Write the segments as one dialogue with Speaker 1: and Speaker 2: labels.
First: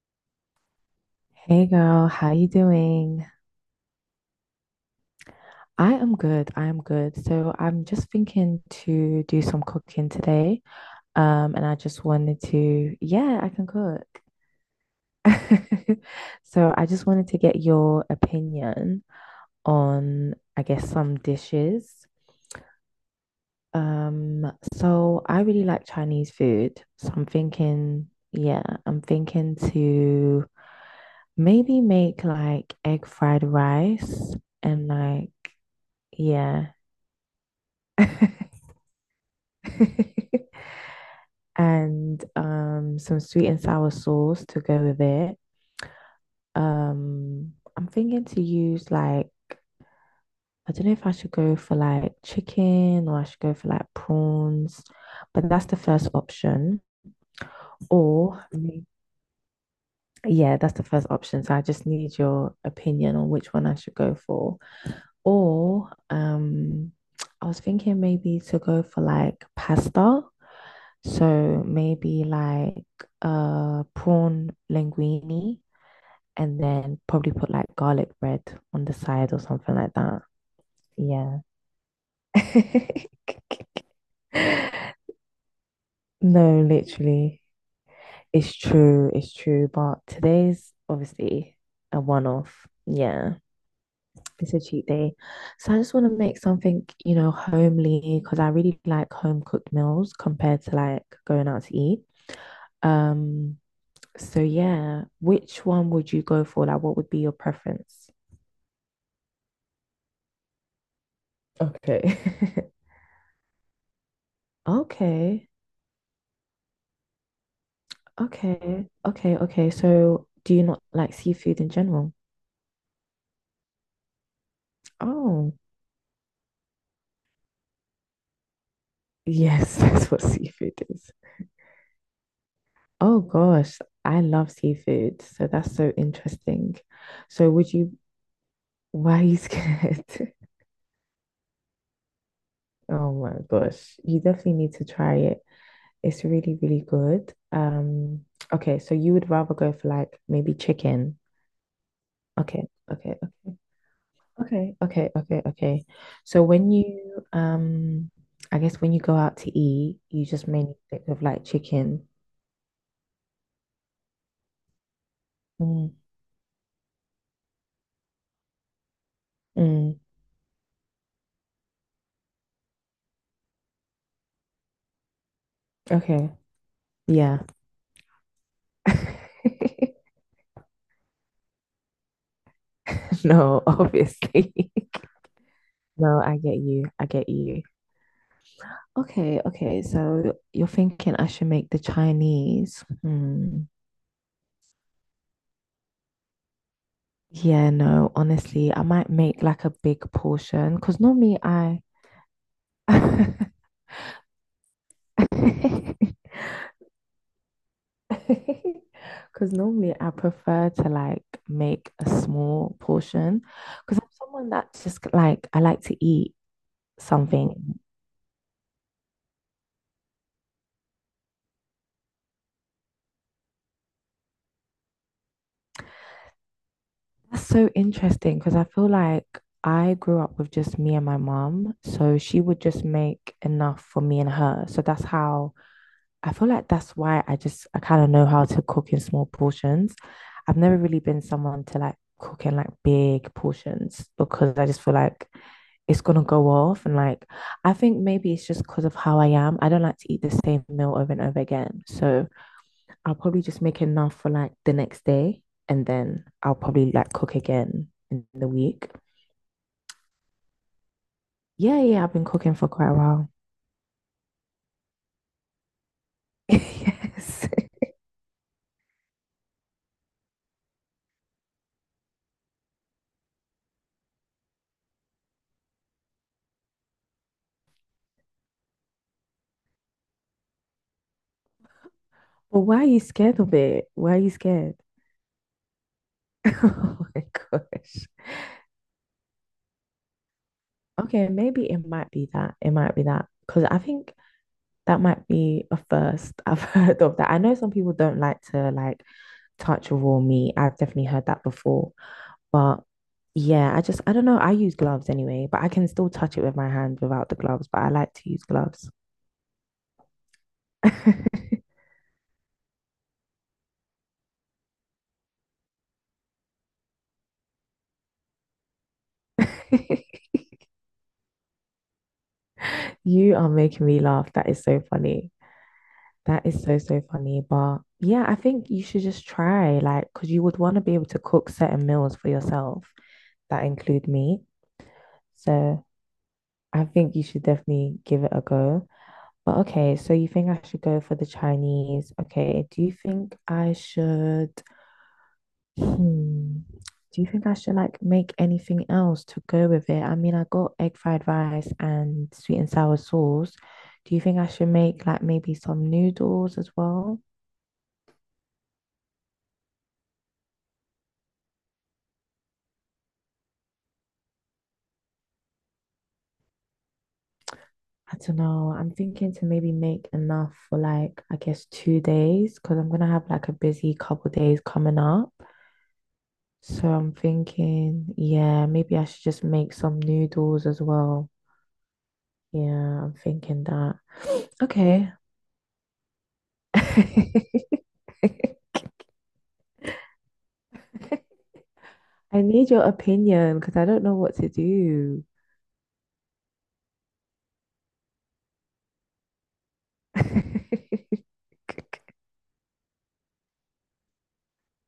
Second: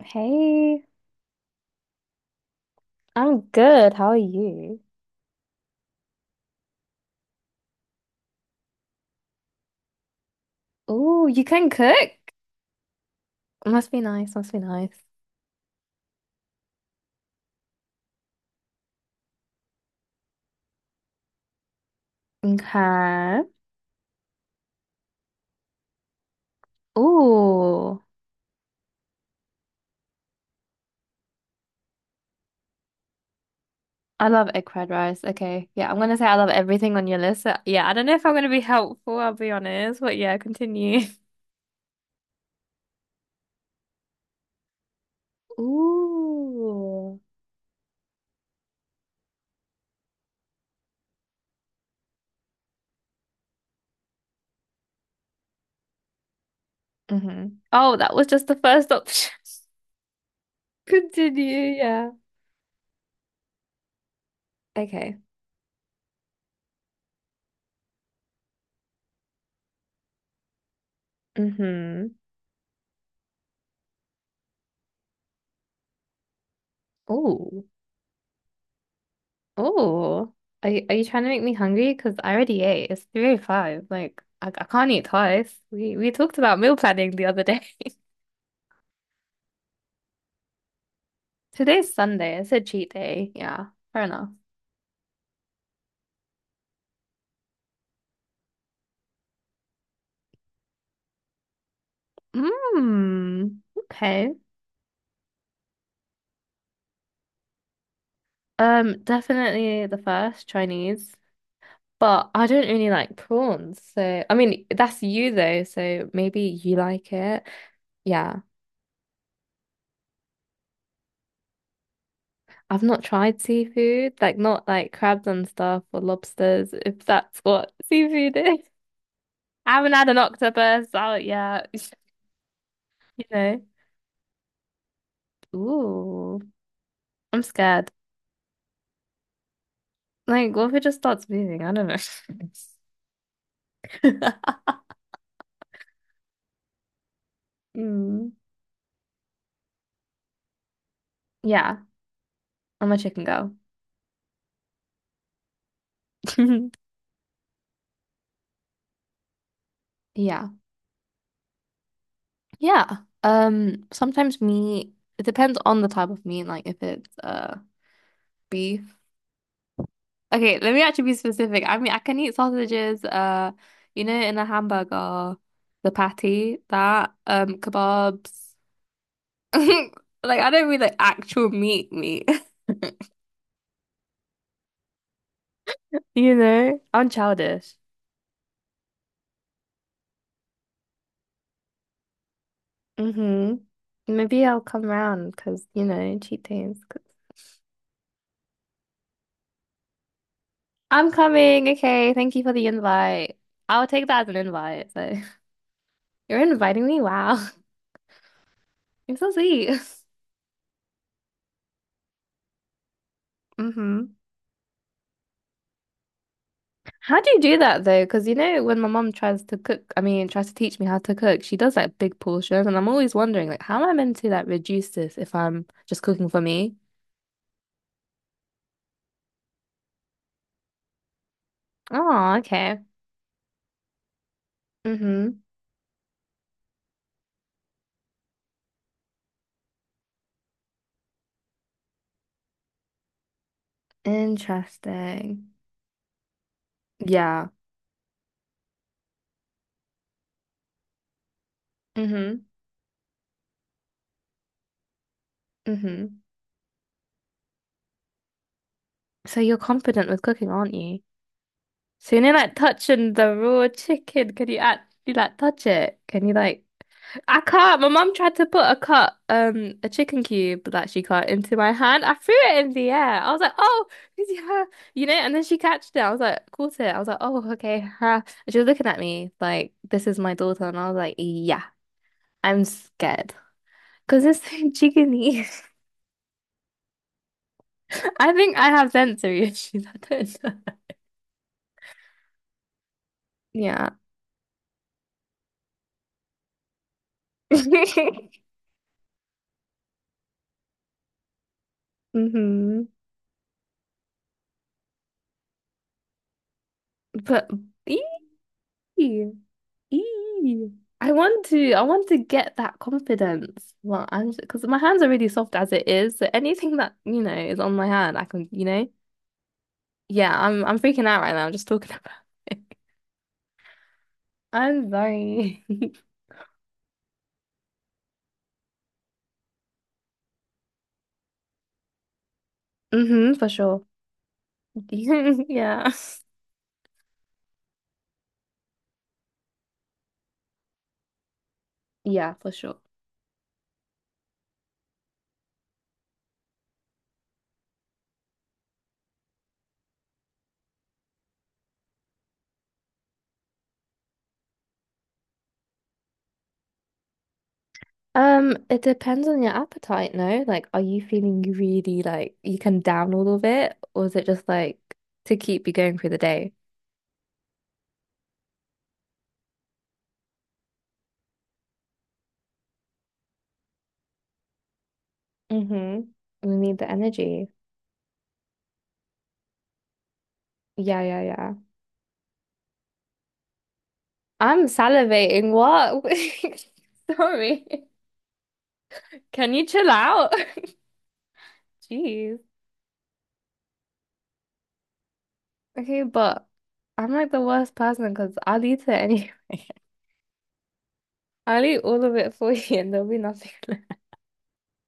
Speaker 1: Hey,
Speaker 2: Hey girl, how you doing?
Speaker 1: I'm good. How are you?
Speaker 2: I am good. I am good. So I'm just thinking to do some cooking today.
Speaker 1: Oh, you
Speaker 2: And
Speaker 1: can
Speaker 2: I just
Speaker 1: cook?
Speaker 2: wanted to, yeah, I can
Speaker 1: Must be
Speaker 2: cook.
Speaker 1: nice. Must be nice.
Speaker 2: So I just wanted to get your opinion on, I guess, some dishes.
Speaker 1: Okay.
Speaker 2: So I really like Chinese food. So I'm
Speaker 1: Oh,
Speaker 2: thinking, yeah, I'm thinking to maybe make like egg fried
Speaker 1: I
Speaker 2: rice
Speaker 1: love egg
Speaker 2: and
Speaker 1: fried rice.
Speaker 2: like,
Speaker 1: Okay. Yeah, I'm gonna say I love
Speaker 2: yeah.
Speaker 1: everything on your list. Yeah, I don't know if I'm gonna be helpful, I'll be honest, but yeah, continue.
Speaker 2: And some sweet and sour sauce to go with it.
Speaker 1: Ooh.
Speaker 2: I'm thinking to use like, I don't know if I should go for like chicken or I should go for like prawns, but that's the first option.
Speaker 1: Mm-hmm. Oh, that was
Speaker 2: Or,
Speaker 1: just the
Speaker 2: Mhm.
Speaker 1: first option.
Speaker 2: Yeah, that's the first option. So I
Speaker 1: Continue,
Speaker 2: just
Speaker 1: yeah.
Speaker 2: need your opinion on which one I should go for.
Speaker 1: Okay.
Speaker 2: Or, um, I was thinking maybe to go for like pasta. So
Speaker 1: Mm-hmm.
Speaker 2: maybe like prawn linguine and then probably put
Speaker 1: Ooh.
Speaker 2: like garlic bread on the side or something like that.
Speaker 1: Oh, are you trying to
Speaker 2: Yeah.
Speaker 1: make me hungry? Because I already ate. It's 3:05. Like, I can't eat twice. We talked about
Speaker 2: No,
Speaker 1: meal planning the other
Speaker 2: literally.
Speaker 1: day.
Speaker 2: It's true, it's true. But today's obviously
Speaker 1: Today's
Speaker 2: a
Speaker 1: Sunday. It's a
Speaker 2: one-off.
Speaker 1: cheat day.
Speaker 2: Yeah.
Speaker 1: Yeah, fair enough.
Speaker 2: It's a cheat day. So I just want to make something, you know, homely because I really like home cooked meals compared to like going out to eat. Um,
Speaker 1: Mmm. Okay.
Speaker 2: So yeah, which one would you go for? Like, what would be your preference?
Speaker 1: Definitely the first Chinese,
Speaker 2: Okay.
Speaker 1: but I don't really like prawns. So, I mean, that's you
Speaker 2: Okay,
Speaker 1: though. So maybe you like it. Yeah.
Speaker 2: okay, okay, okay. So do you not like seafood in general?
Speaker 1: I've not tried seafood, like not like crabs and
Speaker 2: Oh,
Speaker 1: stuff or lobsters, if that's what seafood is. I
Speaker 2: yes,
Speaker 1: haven't had
Speaker 2: that's
Speaker 1: an
Speaker 2: what seafood
Speaker 1: octopus
Speaker 2: is.
Speaker 1: out yet.
Speaker 2: Oh
Speaker 1: You know.
Speaker 2: gosh, I love seafood. So that's so
Speaker 1: Ooh,
Speaker 2: interesting.
Speaker 1: I'm
Speaker 2: So would
Speaker 1: scared.
Speaker 2: why are you scared?
Speaker 1: Like, what if it just starts moving? I don't know.
Speaker 2: Oh my gosh, you definitely need to try it. It's really, really good. Um,
Speaker 1: Mm.
Speaker 2: okay, so you would rather go for like maybe chicken.
Speaker 1: Yeah,
Speaker 2: Okay,
Speaker 1: I'm a
Speaker 2: okay,
Speaker 1: chicken girl.
Speaker 2: okay, okay, okay, okay, okay. So when I guess when you go out to eat, you just
Speaker 1: Yeah.
Speaker 2: mainly think of like chicken.
Speaker 1: Yeah. Sometimes meat, it depends on the
Speaker 2: Mm,
Speaker 1: type of meat, like if it's beef.
Speaker 2: mm,
Speaker 1: Okay, let me actually be specific. I mean, I can eat sausages, you know, in a hamburger, the
Speaker 2: okay,
Speaker 1: patty, that,
Speaker 2: yeah.
Speaker 1: kebabs. Like I don't mean like actual meat meat.
Speaker 2: No, obviously. No,
Speaker 1: You
Speaker 2: I get
Speaker 1: know,
Speaker 2: you. I
Speaker 1: I'm
Speaker 2: get you.
Speaker 1: childish.
Speaker 2: Okay, okay. So you're thinking I should make the Chinese. Hmm.
Speaker 1: Mm-hmm. Maybe I'll come round because, you know, cheat days.
Speaker 2: Yeah, no, honestly, I might make like a big portion
Speaker 1: i
Speaker 2: because
Speaker 1: I'm
Speaker 2: normally
Speaker 1: coming.
Speaker 2: I
Speaker 1: Okay. Thank you for the invite. I'll take that as an invite. So you're inviting me? Wow. You're so
Speaker 2: because
Speaker 1: sweet.
Speaker 2: normally I prefer to like make a small portion because I'm
Speaker 1: Mm-hmm.
Speaker 2: someone that just like I like to eat
Speaker 1: How do you do
Speaker 2: something.
Speaker 1: that though? Because, you know, when my mom tries to cook, I mean, tries to teach me how to cook, she does like big portions. And I'm always wondering, like, how am I meant to like reduce this if I'm just cooking for me?
Speaker 2: That's so interesting because I feel like I grew up with just me and my mom, so
Speaker 1: Oh,
Speaker 2: she would
Speaker 1: okay.
Speaker 2: just make enough for me and her. So that's
Speaker 1: Mm-hmm.
Speaker 2: how I feel like that's why I kind of know how to cook in small portions. I've never really been someone to like cook in like big portions because I just feel like
Speaker 1: Interesting.
Speaker 2: it's gonna go off. And like,
Speaker 1: Yeah.
Speaker 2: I think maybe it's just because of how I am. I don't like to eat the same meal over and over again. So
Speaker 1: Mm-hmm.
Speaker 2: I'll probably just make enough for like the next day, and
Speaker 1: Mm-hmm.
Speaker 2: then I'll probably like cook again in the week.
Speaker 1: So you're confident with cooking, aren't you?
Speaker 2: Yeah, yeah, I've
Speaker 1: So you
Speaker 2: been
Speaker 1: are like
Speaker 2: cooking for quite a
Speaker 1: touching
Speaker 2: while.
Speaker 1: the raw chicken, can you actually like touch it? Can you like? I
Speaker 2: Yes.
Speaker 1: can't. My mum tried to put a cut, a chicken cube that she cut into my hand. I threw it in the air. I was like, "Oh, yeah," you know. And then she catched it. I was like, caught it. I was like, "Oh, okay." ha." And she was looking at me like, "This is my daughter," and I was like, "Yeah,
Speaker 2: But
Speaker 1: I'm
Speaker 2: why are you
Speaker 1: scared
Speaker 2: scared of it? Why are
Speaker 1: because
Speaker 2: you
Speaker 1: it's so
Speaker 2: scared?
Speaker 1: chickeny."
Speaker 2: Oh my gosh.
Speaker 1: I think I have sensory issues. I don't know.
Speaker 2: Okay, maybe it might be that. It might be that. Because I
Speaker 1: Yeah.
Speaker 2: think that might be a first I've heard of that. I know some people don't like to like touch raw meat. I've definitely heard that before. But
Speaker 1: Mm-hmm.
Speaker 2: yeah, I don't know. I use gloves anyway, but I can still touch it with my hand without the
Speaker 1: But
Speaker 2: gloves, but I
Speaker 1: ee,
Speaker 2: like to use gloves.
Speaker 1: ee. I want to I want to get that confidence. Well, I'm because my hands are really soft as it is, so anything that, you know, is on my hand, I can, you know. Yeah, I'm freaking out right now just talking about it.
Speaker 2: You are making me laugh. That is so
Speaker 1: I'm
Speaker 2: funny.
Speaker 1: sorry.
Speaker 2: That is so, so funny. But yeah, I think you should just try, like, because you would want to be able to cook certain meals for yourself
Speaker 1: Mm-hmm, for
Speaker 2: that
Speaker 1: sure.
Speaker 2: include meat. So
Speaker 1: Yeah.
Speaker 2: I think you should definitely give it a go. But okay, so you think I should go for the Chinese?
Speaker 1: Yeah, for
Speaker 2: Okay,
Speaker 1: sure.
Speaker 2: do you think I hmm, do you think I should like make anything else to go with it? I mean, I got egg fried rice and sweet and sour sauce. Do you think I should make like maybe some noodles as well?
Speaker 1: It depends on your appetite, no? Like, are you feeling really like you can down all of it, or is it just like to keep you going through the day?
Speaker 2: I don't know. I'm thinking to maybe make enough for like, I guess 2 days because I'm gonna have like a busy couple days coming up.
Speaker 1: Hmm. We need the
Speaker 2: So I'm
Speaker 1: energy.
Speaker 2: thinking, yeah, maybe I should just make some noodles as
Speaker 1: Yeah, yeah,
Speaker 2: well.
Speaker 1: yeah.
Speaker 2: Yeah, I'm thinking that.
Speaker 1: I'm
Speaker 2: Okay.
Speaker 1: salivating. What?
Speaker 2: I
Speaker 1: Sorry. Can you chill out? Jeez.
Speaker 2: need your opinion because I don't know what to do.
Speaker 1: Okay, but I'm like the worst person because I'll eat it anyway. I'll eat all of it for you and there'll be nothing left.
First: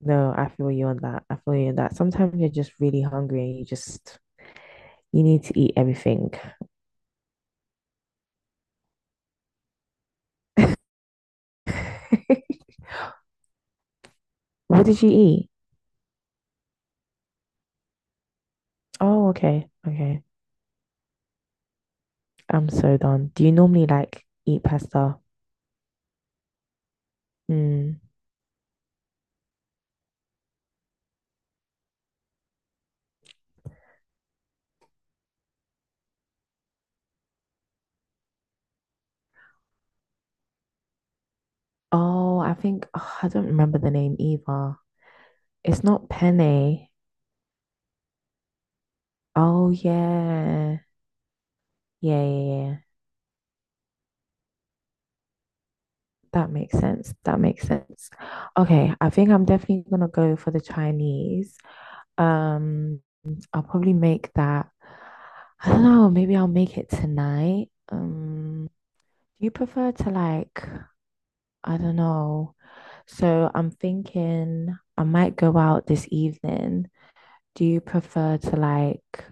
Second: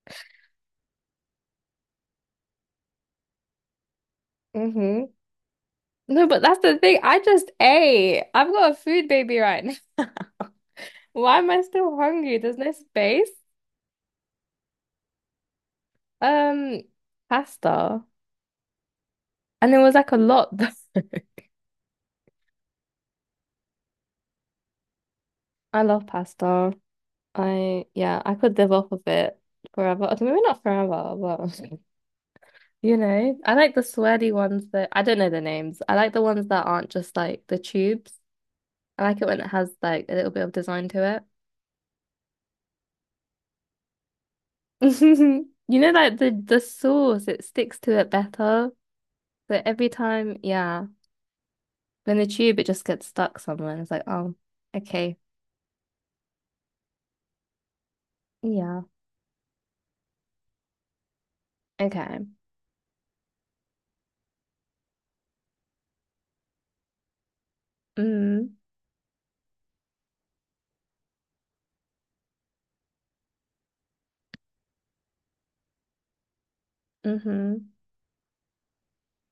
Speaker 2: No, I feel you on that. I feel you on that. Sometimes you're just really hungry and
Speaker 1: Hmm.
Speaker 2: you need to eat
Speaker 1: No,
Speaker 2: everything.
Speaker 1: but that's the thing. I just ate. I've got a food baby right now. Why am I still hungry? There's no space.
Speaker 2: What did you eat?
Speaker 1: Um, Pasta.
Speaker 2: Oh, okay.
Speaker 1: And it was like a
Speaker 2: Okay.
Speaker 1: lot though.
Speaker 2: I'm so done. Do you normally like eat pasta?
Speaker 1: I love pasta. I
Speaker 2: Hmm.
Speaker 1: Yeah, I could live off of it forever. Okay, maybe not forever, but you know, I like the sweaty ones that I don't know the names. I like the ones that aren't just like the tubes. I like it when it has like a little bit of design to
Speaker 2: Oh, I think oh, I don't remember the name either.
Speaker 1: it. You
Speaker 2: It's
Speaker 1: know,
Speaker 2: not
Speaker 1: like the
Speaker 2: penne.
Speaker 1: sauce, it sticks to it better. So
Speaker 2: Oh
Speaker 1: every time,
Speaker 2: yeah.
Speaker 1: yeah, when
Speaker 2: Yeah,
Speaker 1: the
Speaker 2: yeah,
Speaker 1: tube it
Speaker 2: yeah.
Speaker 1: just gets stuck somewhere. And it's like, oh, okay,
Speaker 2: That makes sense. That makes sense.
Speaker 1: yeah,
Speaker 2: Okay, I think I'm definitely gonna go for the Chinese.
Speaker 1: okay,
Speaker 2: Um, I'll probably make that. I don't know, maybe I'll make it tonight.
Speaker 1: mm,
Speaker 2: Do you prefer to I don't know. So I'm thinking I might go out this evening.
Speaker 1: mm-hmm.
Speaker 2: Do you prefer to like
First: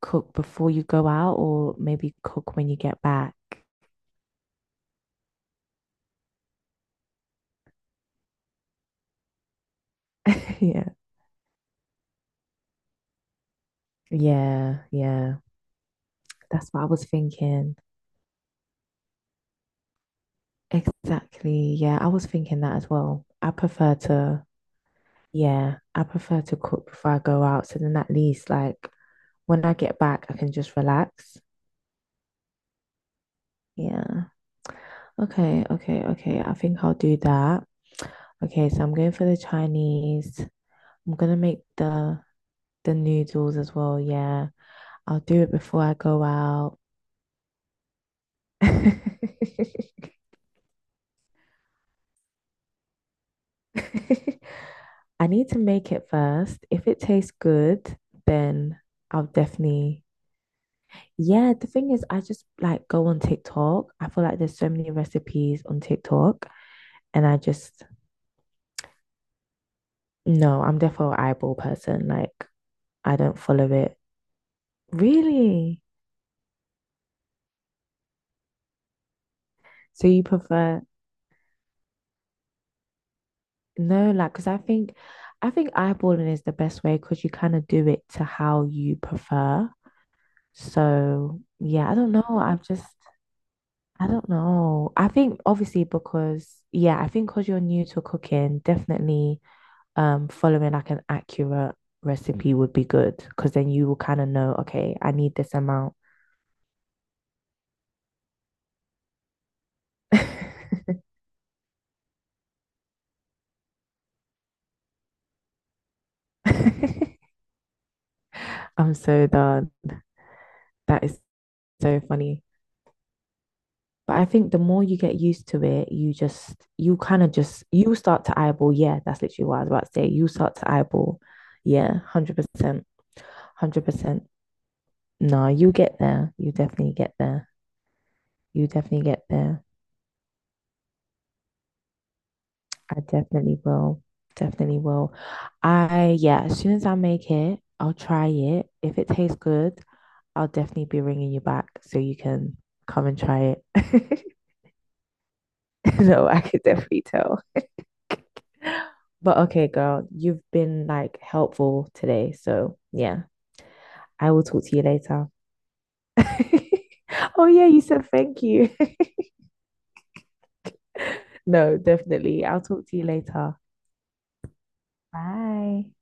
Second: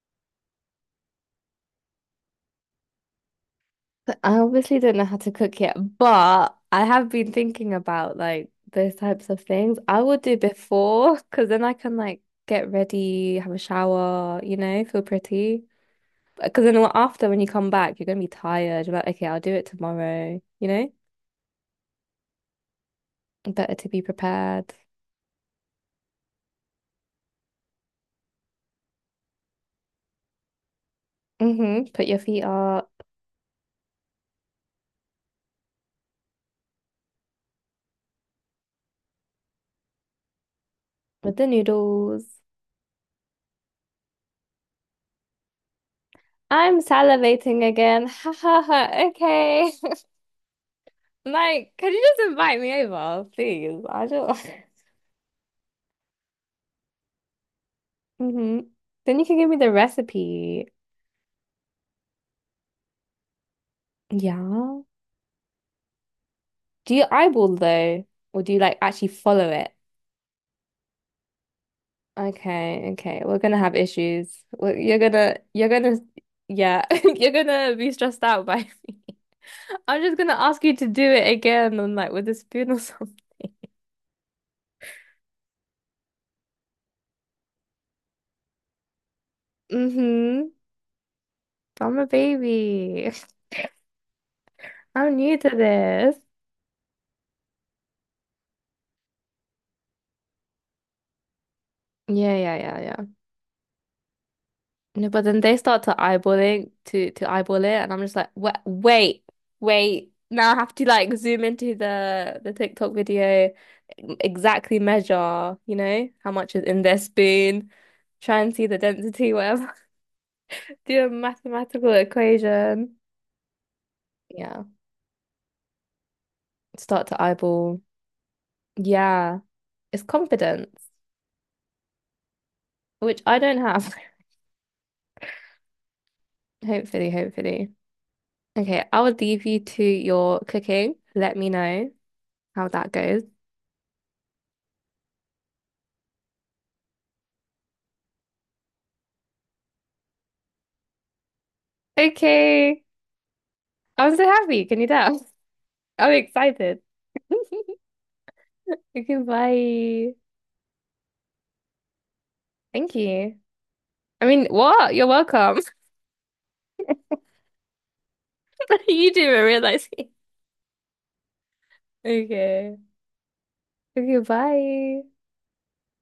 Speaker 2: cook before you go out or maybe cook when you get back?
Speaker 1: I obviously don't know how to cook yet, but I have been thinking about like those types of things. I will do
Speaker 2: Yeah.
Speaker 1: before because then I can like get ready, have a shower, you know,
Speaker 2: Yeah,
Speaker 1: feel
Speaker 2: yeah.
Speaker 1: pretty. Because
Speaker 2: That's
Speaker 1: then
Speaker 2: what I was
Speaker 1: after when you come
Speaker 2: thinking.
Speaker 1: back, you're gonna be tired. You're like, okay, I'll do it tomorrow, you know?
Speaker 2: Exactly. Yeah, I was thinking that as well.
Speaker 1: Better to be prepared.
Speaker 2: Yeah, I prefer to cook before I go out. So then at least like when I get back, I can just relax.
Speaker 1: Mm-hmm. Put your feet up
Speaker 2: Yeah. Okay, okay, okay. I think I'll do that. Okay, so I'm going for the Chinese. I'm
Speaker 1: with
Speaker 2: gonna
Speaker 1: the
Speaker 2: make the
Speaker 1: noodles.
Speaker 2: the noodles as well. Yeah. I'll do it before I go out.
Speaker 1: I'm salivating again. Ha ha ha. Okay. Like, can you just invite me over, please? I don't.
Speaker 2: I need to make it first. If it tastes good,
Speaker 1: Hmm.
Speaker 2: then
Speaker 1: Then you
Speaker 2: I'll
Speaker 1: can give me the
Speaker 2: definitely.
Speaker 1: recipe.
Speaker 2: Yeah, the thing is, I just like go on TikTok. I feel like there's so
Speaker 1: Yeah.
Speaker 2: many recipes on TikTok,
Speaker 1: Do you
Speaker 2: and
Speaker 1: eyeball though? Or do you like actually follow it?
Speaker 2: no, I'm definitely an eyeball person. Like,
Speaker 1: Okay,
Speaker 2: I
Speaker 1: okay.
Speaker 2: don't
Speaker 1: We're, gonna
Speaker 2: follow
Speaker 1: have
Speaker 2: it.
Speaker 1: issues. You're
Speaker 2: Really?
Speaker 1: gonna, yeah, you're gonna be stressed out by me. I'm
Speaker 2: So
Speaker 1: just
Speaker 2: you
Speaker 1: gonna ask you
Speaker 2: prefer,
Speaker 1: to do it again and like with a spoon or something.
Speaker 2: no, like, I think eyeballing is the best way because you kind of do it to how you prefer.
Speaker 1: Mm-hmm.
Speaker 2: So, yeah, I
Speaker 1: I'm a
Speaker 2: don't know.
Speaker 1: baby.
Speaker 2: I don't know. I
Speaker 1: I'm new
Speaker 2: think
Speaker 1: to
Speaker 2: obviously
Speaker 1: this.
Speaker 2: because yeah, I think because you're new to cooking, definitely following like an accurate
Speaker 1: Yeah,
Speaker 2: recipe
Speaker 1: yeah,
Speaker 2: would
Speaker 1: yeah,
Speaker 2: be
Speaker 1: yeah.
Speaker 2: good because then you will kind of know, okay,
Speaker 1: No,
Speaker 2: I
Speaker 1: but
Speaker 2: need
Speaker 1: then
Speaker 2: this
Speaker 1: they start to
Speaker 2: amount.
Speaker 1: eyeballing to eyeball it, and I'm just like, wait, wait, wait. Now I have to like zoom into the TikTok video, exactly measure, you know, how much is in their spoon, try and see the
Speaker 2: I'm so
Speaker 1: density,
Speaker 2: done.
Speaker 1: whatever.
Speaker 2: That
Speaker 1: Do a
Speaker 2: is
Speaker 1: mathematical
Speaker 2: so funny.
Speaker 1: equation.
Speaker 2: But I think the
Speaker 1: Yeah,
Speaker 2: more you get used to it, you just you
Speaker 1: start to
Speaker 2: kind of just
Speaker 1: eyeball.
Speaker 2: you start to eyeball. Yeah, that's
Speaker 1: Yeah,
Speaker 2: literally what I was about to
Speaker 1: it's
Speaker 2: say. You start to
Speaker 1: confidence,
Speaker 2: eyeball. Yeah, 100%.
Speaker 1: which I don't have.
Speaker 2: 100%. No, you get there. You definitely
Speaker 1: Hopefully,
Speaker 2: get there.
Speaker 1: hopefully.
Speaker 2: You
Speaker 1: Okay, I
Speaker 2: definitely
Speaker 1: will
Speaker 2: get
Speaker 1: leave you
Speaker 2: there.
Speaker 1: to your cooking. Let me know how that
Speaker 2: I
Speaker 1: goes.
Speaker 2: definitely will. Definitely will. I, yeah, as soon as I make it, I'll try it. If it tastes good, I'll definitely be ringing you back so you can
Speaker 1: Okay.
Speaker 2: come and try
Speaker 1: I'm
Speaker 2: it.
Speaker 1: so happy. Can you tell? I'm
Speaker 2: No, I could
Speaker 1: excited.
Speaker 2: definitely tell.
Speaker 1: Okay,
Speaker 2: But okay, girl,
Speaker 1: bye.
Speaker 2: you've been like helpful today. So
Speaker 1: Thank
Speaker 2: yeah,
Speaker 1: you. I
Speaker 2: I will
Speaker 1: mean,
Speaker 2: talk to you
Speaker 1: what? You're
Speaker 2: later.
Speaker 1: welcome.
Speaker 2: Oh, yeah, you said thank you.
Speaker 1: You didn't even realize.
Speaker 2: No, definitely. I'll
Speaker 1: Okay.
Speaker 2: talk to you later.
Speaker 1: Okay, bye.
Speaker 2: Bye.